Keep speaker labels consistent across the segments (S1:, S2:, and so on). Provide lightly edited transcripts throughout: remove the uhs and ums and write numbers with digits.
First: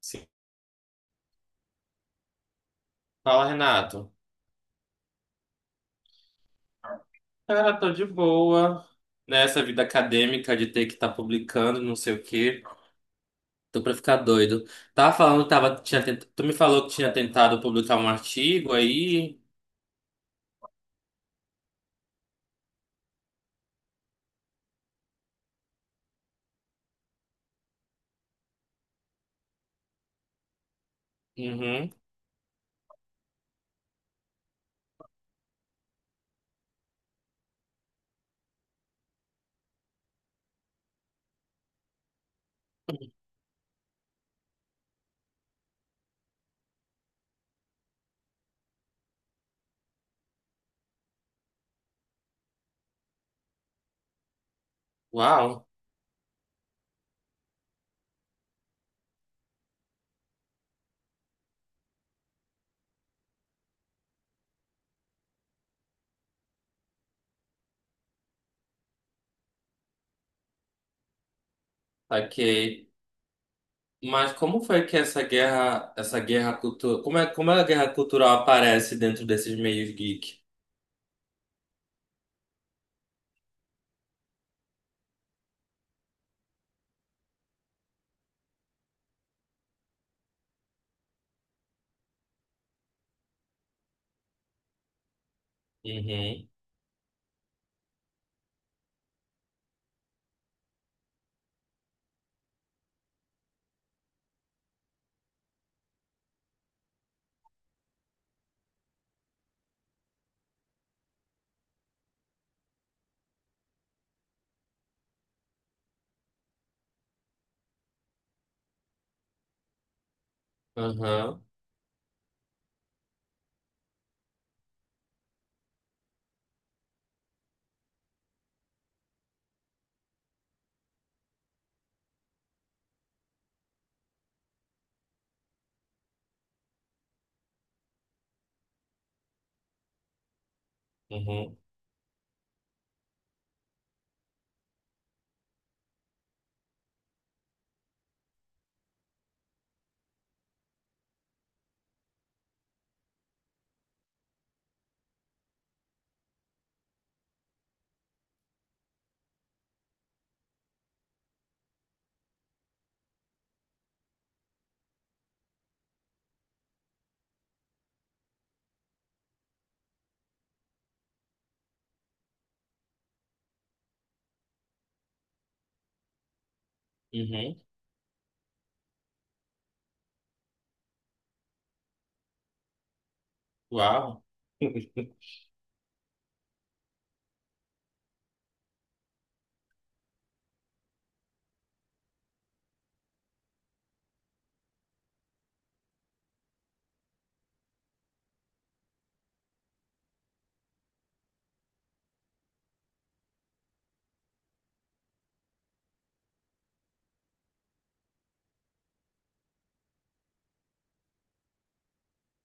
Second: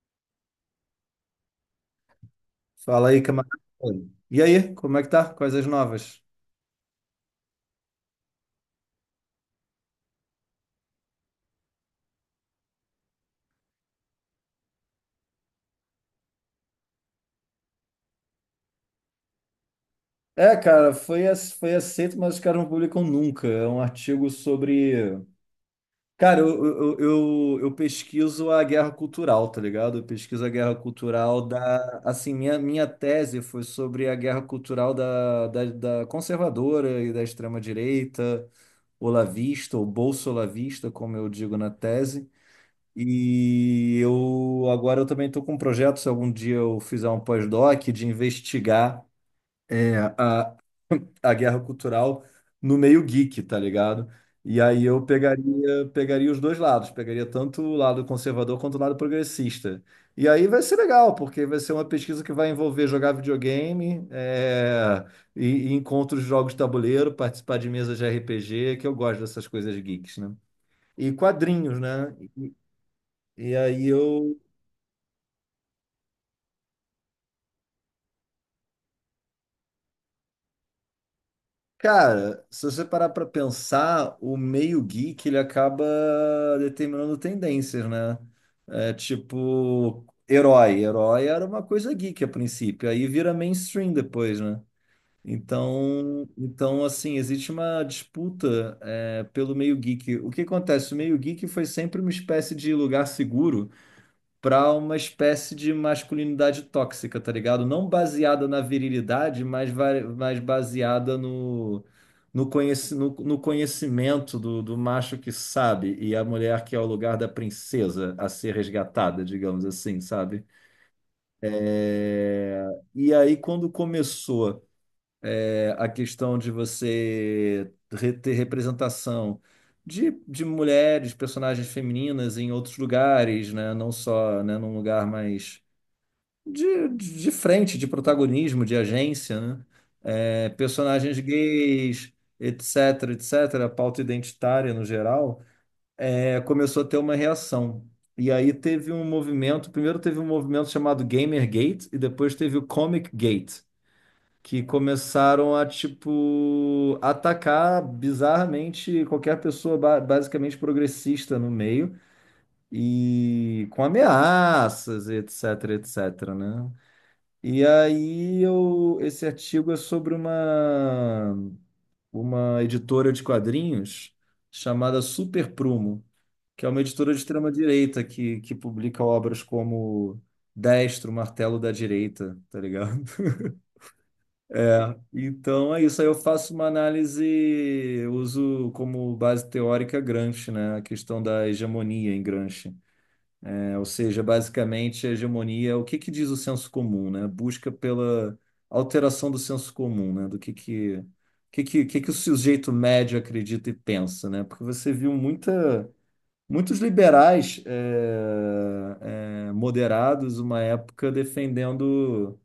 S1: Sim.
S2: Fala aí,
S1: Fala,
S2: camarada.
S1: Renato.
S2: E aí, como é que tá? Coisas novas?
S1: Cara, tô de boa nessa vida acadêmica de ter que estar publicando, não sei o quê. Tô pra ficar doido. Tava falando, que tava, tinha tent... Tu me falou que tinha tentado publicar um artigo aí.
S2: Cara, foi, foi aceito, mas os caras não publicam nunca. É um artigo sobre. Cara, eu pesquiso a guerra cultural, tá ligado? Eu pesquiso a guerra cultural
S1: Uhum.
S2: da. Assim, minha tese foi sobre a guerra cultural da conservadora e da extrema-direita, olavista, ou bolsolavista, como eu digo na tese. E eu agora eu também estou com um projeto, se algum dia eu fizer um pós-doc, de investigar é, a, a guerra cultural no meio geek, tá ligado? E aí eu
S1: Uau,
S2: pegaria os dois lados, pegaria tanto o lado conservador quanto o lado progressista. E aí vai ser legal, porque vai ser uma pesquisa que vai envolver jogar videogame, e encontros de jogos de tabuleiro, participar de mesas de RPG, que eu gosto dessas coisas geeks, né? E quadrinhos, né?
S1: ok.
S2: E aí
S1: Mas
S2: eu.
S1: como foi que essa guerra cultural, como é a guerra cultural aparece dentro desses meios geek?
S2: Cara, se você parar para pensar, o meio geek ele acaba determinando tendências, né? É tipo, herói. Herói era uma coisa geek a princípio, aí vira mainstream depois, né? Então,
S1: Uhum,
S2: então assim, existe uma disputa pelo meio geek. O que acontece? O meio geek foi sempre uma espécie de lugar seguro para uma espécie de masculinidade tóxica, tá ligado? Não baseada na virilidade, mas, mas baseada no, no conhecimento do, do macho que sabe e a mulher que é o lugar da princesa a ser resgatada, digamos assim, sabe?
S1: uhum,
S2: É, E aí, quando começou a questão de você ter representação de mulheres, personagens femininas em outros lugares, né? Não só, né, num lugar mais de frente, de protagonismo, de agência, né? É, personagens
S1: uhum,
S2: gays, etc, etc, a pauta identitária no geral, começou a ter uma reação. E aí teve um movimento, primeiro teve um movimento chamado Gamergate e depois teve o Comic Gate, que começaram a, tipo, atacar bizarramente qualquer pessoa basicamente progressista no meio e com ameaças, etc, etc, né? E aí eu, esse artigo é sobre uma editora de quadrinhos chamada Super Prumo, que é uma editora de
S1: uhum.
S2: extrema-direita que publica obras como Destro, Martelo da Direita, tá ligado?
S1: Uau.
S2: É, então é isso. Aí eu faço uma análise, uso como base teórica Gramsci, né? A questão da hegemonia em Gramsci. Né, ou seja, basicamente, a hegemonia, o que que diz o senso comum, né? Busca pela alteração do senso comum, né? Do que, o que que o sujeito médio acredita e pensa, né? Porque você viu muita, muitos liberais moderados, uma época,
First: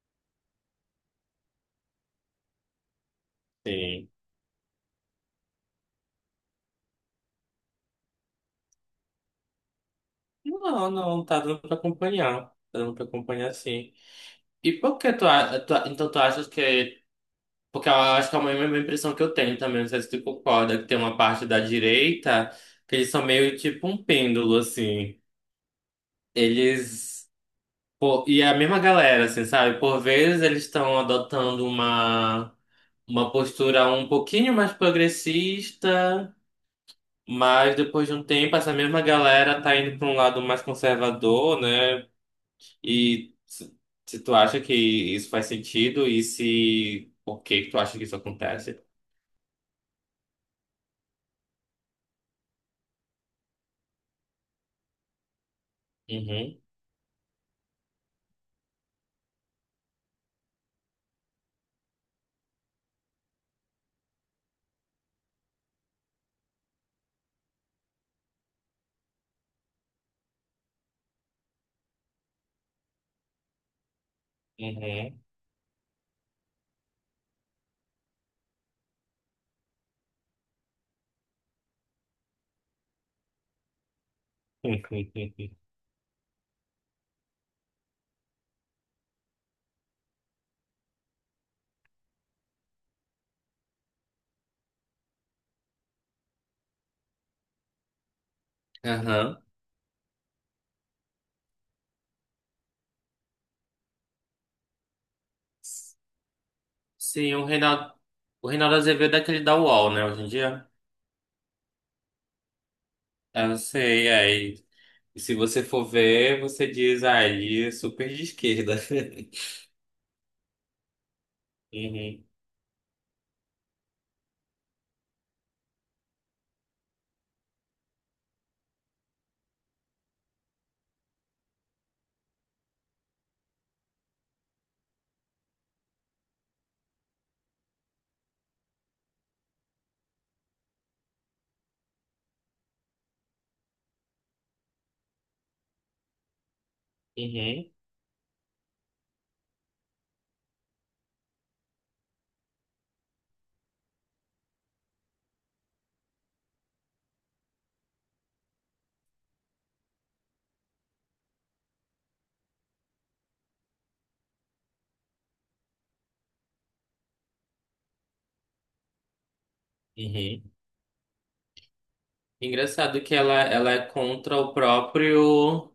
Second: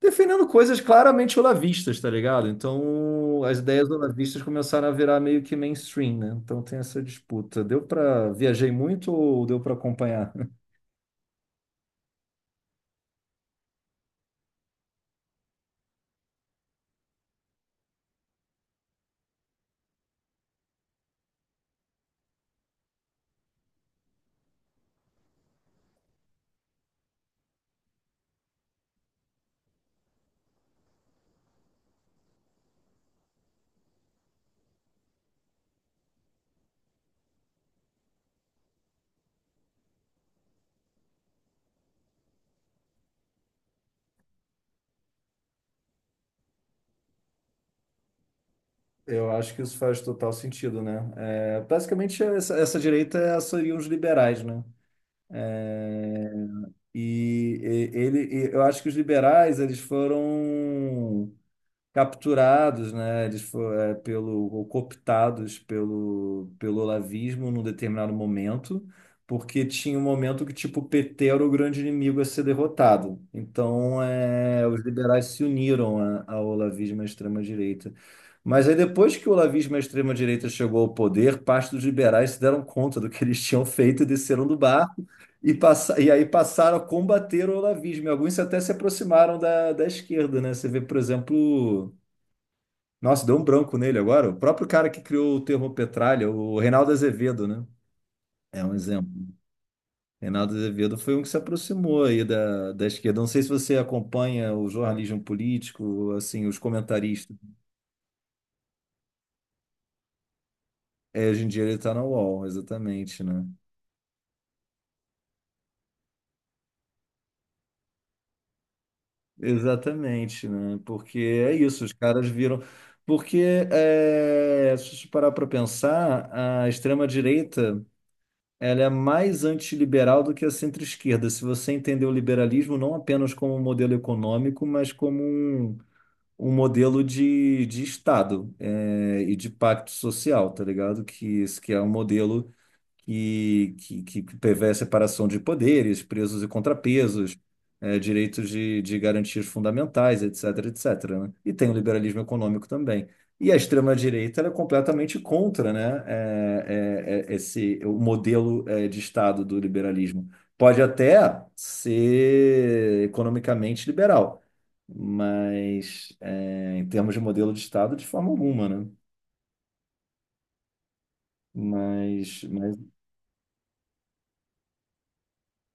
S2: defendendo coisas claramente olavistas, tá ligado? Então, as ideias
S1: Sim.
S2: olavistas começaram a virar meio que mainstream, né? Então tem essa disputa. Deu para viajei muito ou deu para acompanhar?
S1: Não, tá dando pra acompanhar. Tá dando pra acompanhar, sim. E por que tu, a- tu a- então tu achas que. Porque eu acho que é a mesma impressão que eu tenho também, não sei se tu concorda, que tem uma parte da direita que eles são meio tipo um pêndulo, assim. Eles. Pô, e é a mesma galera, assim, sabe? Por vezes eles estão adotando uma postura um pouquinho mais progressista, mas depois de um tempo essa mesma galera tá indo pra um lado mais conservador, né? E se Se tu acha que isso faz sentido e se por que que tu acha que isso acontece?
S2: Eu acho que isso faz total sentido, né? É, basicamente, essa direita seriam os liberais, né? É,
S1: Uhum,
S2: e eu acho que os liberais, eles foram capturados, né? Eles foram, é, pelo, ou cooptados pelo olavismo num determinado momento, porque tinha um momento que, tipo, o PT era o grande inimigo a ser derrotado. Então, é, os
S1: uhum.
S2: liberais se uniram ao olavismo à extrema-direita. Mas aí, depois que o olavismo à extrema-direita chegou ao poder, parte dos liberais se deram conta do que eles tinham feito e desceram do barco e, passa, e aí passaram a combater o olavismo. E alguns até se aproximaram da esquerda, né? Você vê, por exemplo, nossa, deu um branco nele agora. O próprio cara que criou o termo petralha, o Reinaldo Azevedo, né? É um exemplo.
S1: Aham.
S2: Reinaldo Azevedo foi um que se aproximou aí da esquerda. Não sei se você acompanha o jornalismo político, assim, os
S1: Sim,
S2: comentaristas.
S1: o Reinaldo Azevedo é aquele da UOL, né, hoje em dia?
S2: É, hoje em dia ele está na UOL, exatamente, né?
S1: Eu sei, aí. E se você for ver, você diz, ah, ele é super de esquerda.
S2: Exatamente, né? Porque é isso, os
S1: Uhum,
S2: caras viram. Porque, é, se você parar para pensar, a extrema-direita. Ela é mais antiliberal do que a centro-esquerda. Se você entender o liberalismo não apenas como um modelo econômico, mas como um modelo de Estado, é, e de pacto social, tá ligado? Que, isso que é um modelo que, que prevê a separação de poderes, pesos e contrapesos,
S1: uhum,
S2: direitos de garantias fundamentais, etc, etc, né? E tem o liberalismo econômico também. E a extrema-direita ela é completamente contra, né, esse, o modelo de Estado do liberalismo. Pode até ser economicamente liberal, mas em termos de modelo de Estado, de forma alguma, né?
S1: uhum.
S2: Mas.
S1: Ela é contra o próprio.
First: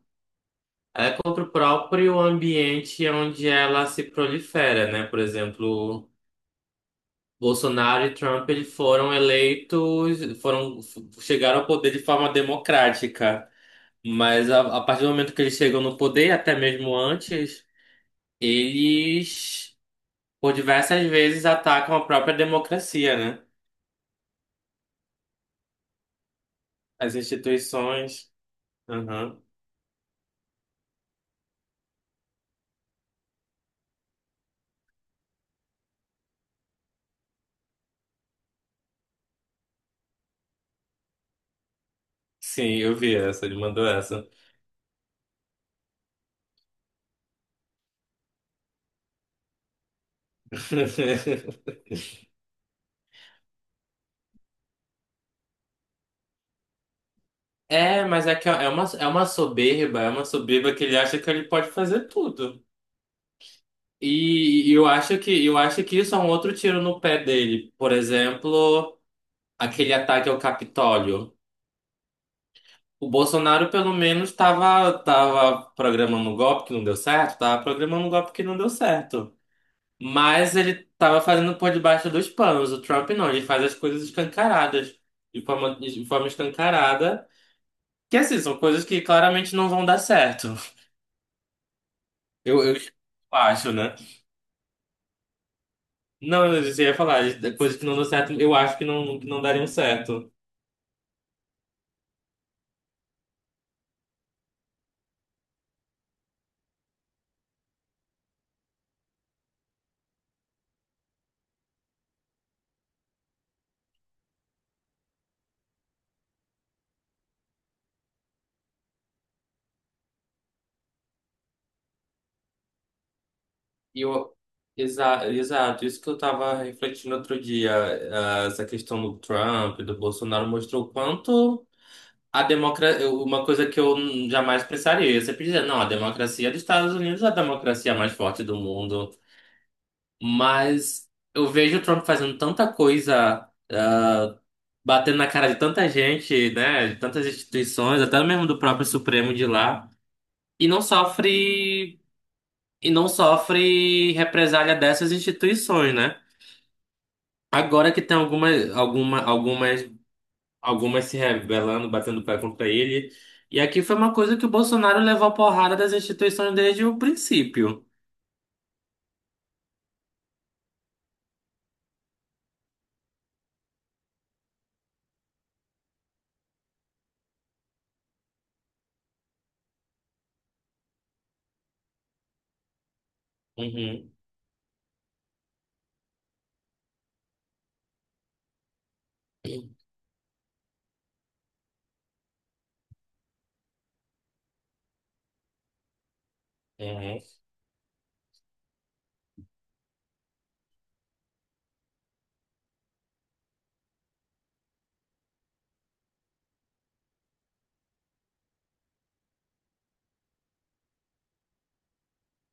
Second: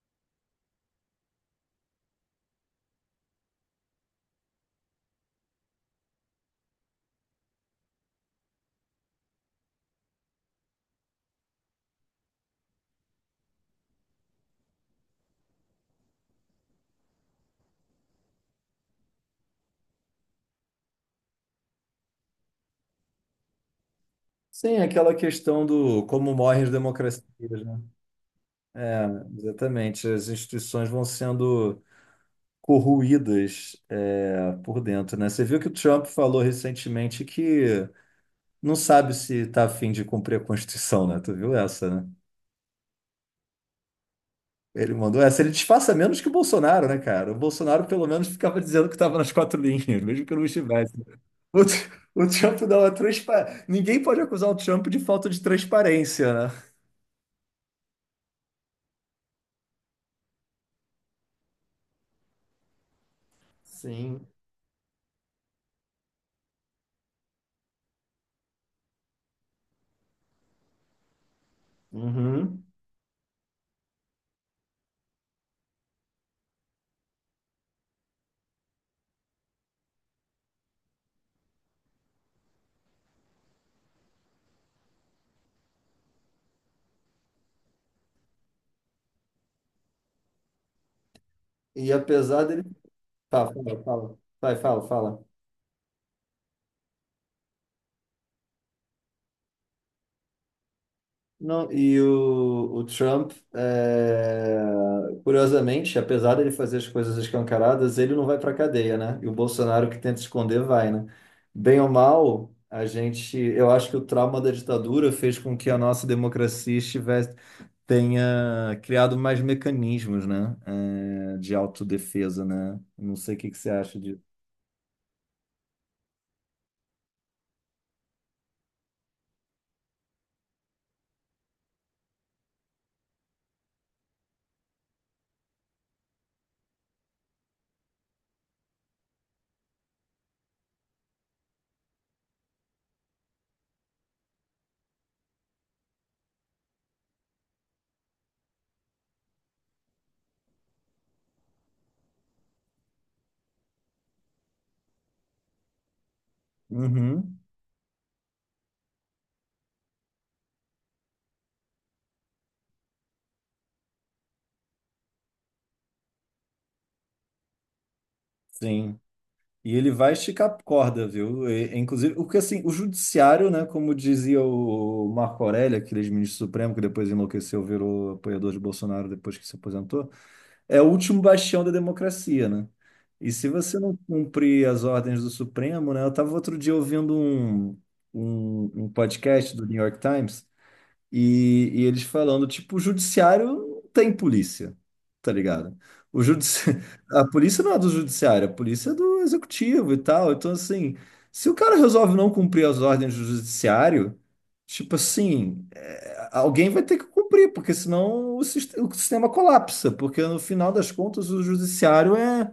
S1: É contra o próprio ambiente onde ela se prolifera, né? Por exemplo, Bolsonaro e Trump eles foram eleitos, foram chegaram ao poder de forma democrática, mas a partir do momento que eles chegam no poder, até mesmo antes, eles por diversas vezes atacam a própria democracia, né?
S2: Sim, aquela questão do como morrem as
S1: As
S2: democracias, né?
S1: instituições.
S2: É,
S1: Aham.
S2: exatamente. As instituições vão sendo corroídas, é, por dentro, né? Você viu que o Trump falou recentemente que não sabe se está a fim de cumprir a Constituição, né? Tu viu essa, né?
S1: Sim, eu vi essa, ele mandou essa.
S2: Ele mandou essa. Ele disfarça menos que o Bolsonaro, né, cara? O Bolsonaro, pelo menos, ficava dizendo que estava nas quatro linhas, mesmo que não estivesse. O, o Trump dá uma transparente. Ninguém pode acusar o Trump de falta de transparência, né?
S1: É, mas é que é é uma soberba que ele acha que ele pode fazer tudo.
S2: Sim.
S1: E, eu acho que isso é um outro tiro no pé dele. Por exemplo, aquele ataque ao Capitólio.
S2: Uhum.
S1: O Bolsonaro, pelo menos, estava tava programando um golpe que não deu certo, Estava programando um golpe que não deu certo. Mas ele estava fazendo por debaixo dos panos. O Trump não, ele faz as coisas escancaradas, de forma escancarada. Que assim, são coisas que claramente não vão dar certo.
S2: E apesar dele.
S1: Eu
S2: Tá,
S1: acho, né?
S2: fala. Vai, fala.
S1: Não, eu já ia falar, de coisas que não deu certo, eu acho que não dariam certo.
S2: Não, e o Trump, é, curiosamente, apesar dele fazer as coisas escancaradas, ele não vai para cadeia, né? E o Bolsonaro que tenta esconder vai, né? Bem ou mal, a gente, eu acho que o trauma da ditadura fez com que a nossa democracia estivesse, tenha criado mais mecanismos, né? É, de autodefesa, né? Não sei o que que você acha
S1: E
S2: disso.
S1: eu, Exato, isso que eu tava refletindo outro dia, ah, essa questão do Trump, e do Bolsonaro, mostrou o quanto a democracia, uma coisa que eu jamais pensaria, eu sempre dizia, não, a democracia dos Estados Unidos é a democracia mais forte do mundo, mas eu vejo o Trump fazendo tanta coisa. Batendo na cara de tanta gente, né, de tantas instituições, até mesmo do próprio Supremo de lá, e não sofre represália dessas instituições, né?
S2: Uhum,
S1: Agora que tem algumas alguma, algumas algumas se rebelando, batendo pé contra ele, e aqui foi uma coisa que o Bolsonaro levou porrada das instituições desde o princípio.
S2: sim. E ele vai esticar a corda, viu? Inclusive, porque assim, o judiciário, né, como dizia o Marco Aurélio, aquele ministro supremo que depois enlouqueceu, virou apoiador de Bolsonaro depois que se aposentou, é o último bastião da democracia, né? E se você não
S1: Uhum.
S2: cumprir as ordens do Supremo, né? Eu estava outro dia ouvindo um, um podcast do New York Times e eles falando, tipo, o judiciário não tem polícia, tá ligado? O judici...
S1: Uhum.
S2: A polícia não é do judiciário, a polícia é do executivo e tal. Então, assim, se o cara resolve não cumprir as ordens do judiciário, tipo assim, é, alguém vai ter que cumprir, porque senão o sistema colapsa, porque no final das contas o judiciário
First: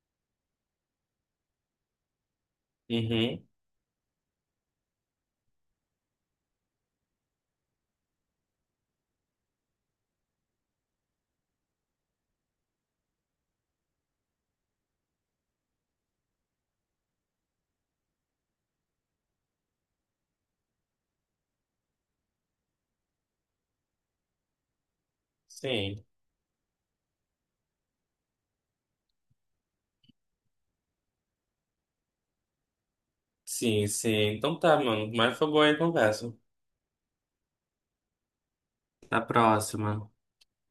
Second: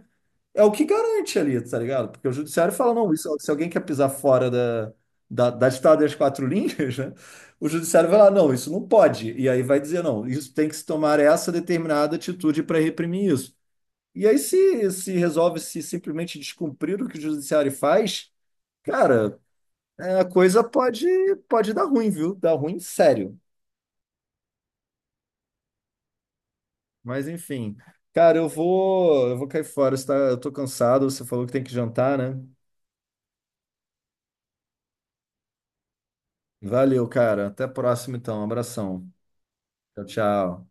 S2: é o que garante ali, tá ligado? Porque o judiciário fala, não, isso,
S1: Uhum.
S2: se alguém quer pisar fora da ditada das quatro linhas, né? O judiciário vai lá, não, isso não pode. E aí vai dizer, não, isso tem que se tomar essa determinada atitude para reprimir isso. E aí se resolve se simplesmente descumprir o que o judiciário faz, cara, é, pode dar ruim, viu? Dar ruim sério.
S1: Sim.
S2: Mas enfim, cara, eu vou cair fora, você eu tô cansado, você falou que tem que jantar, né?
S1: Sim. Então tá, mano. Mas foi boa aí a conversa.
S2: Valeu, cara. Até a próxima, então. Abração.
S1: Até a
S2: Tchau,
S1: próxima.
S2: tchau.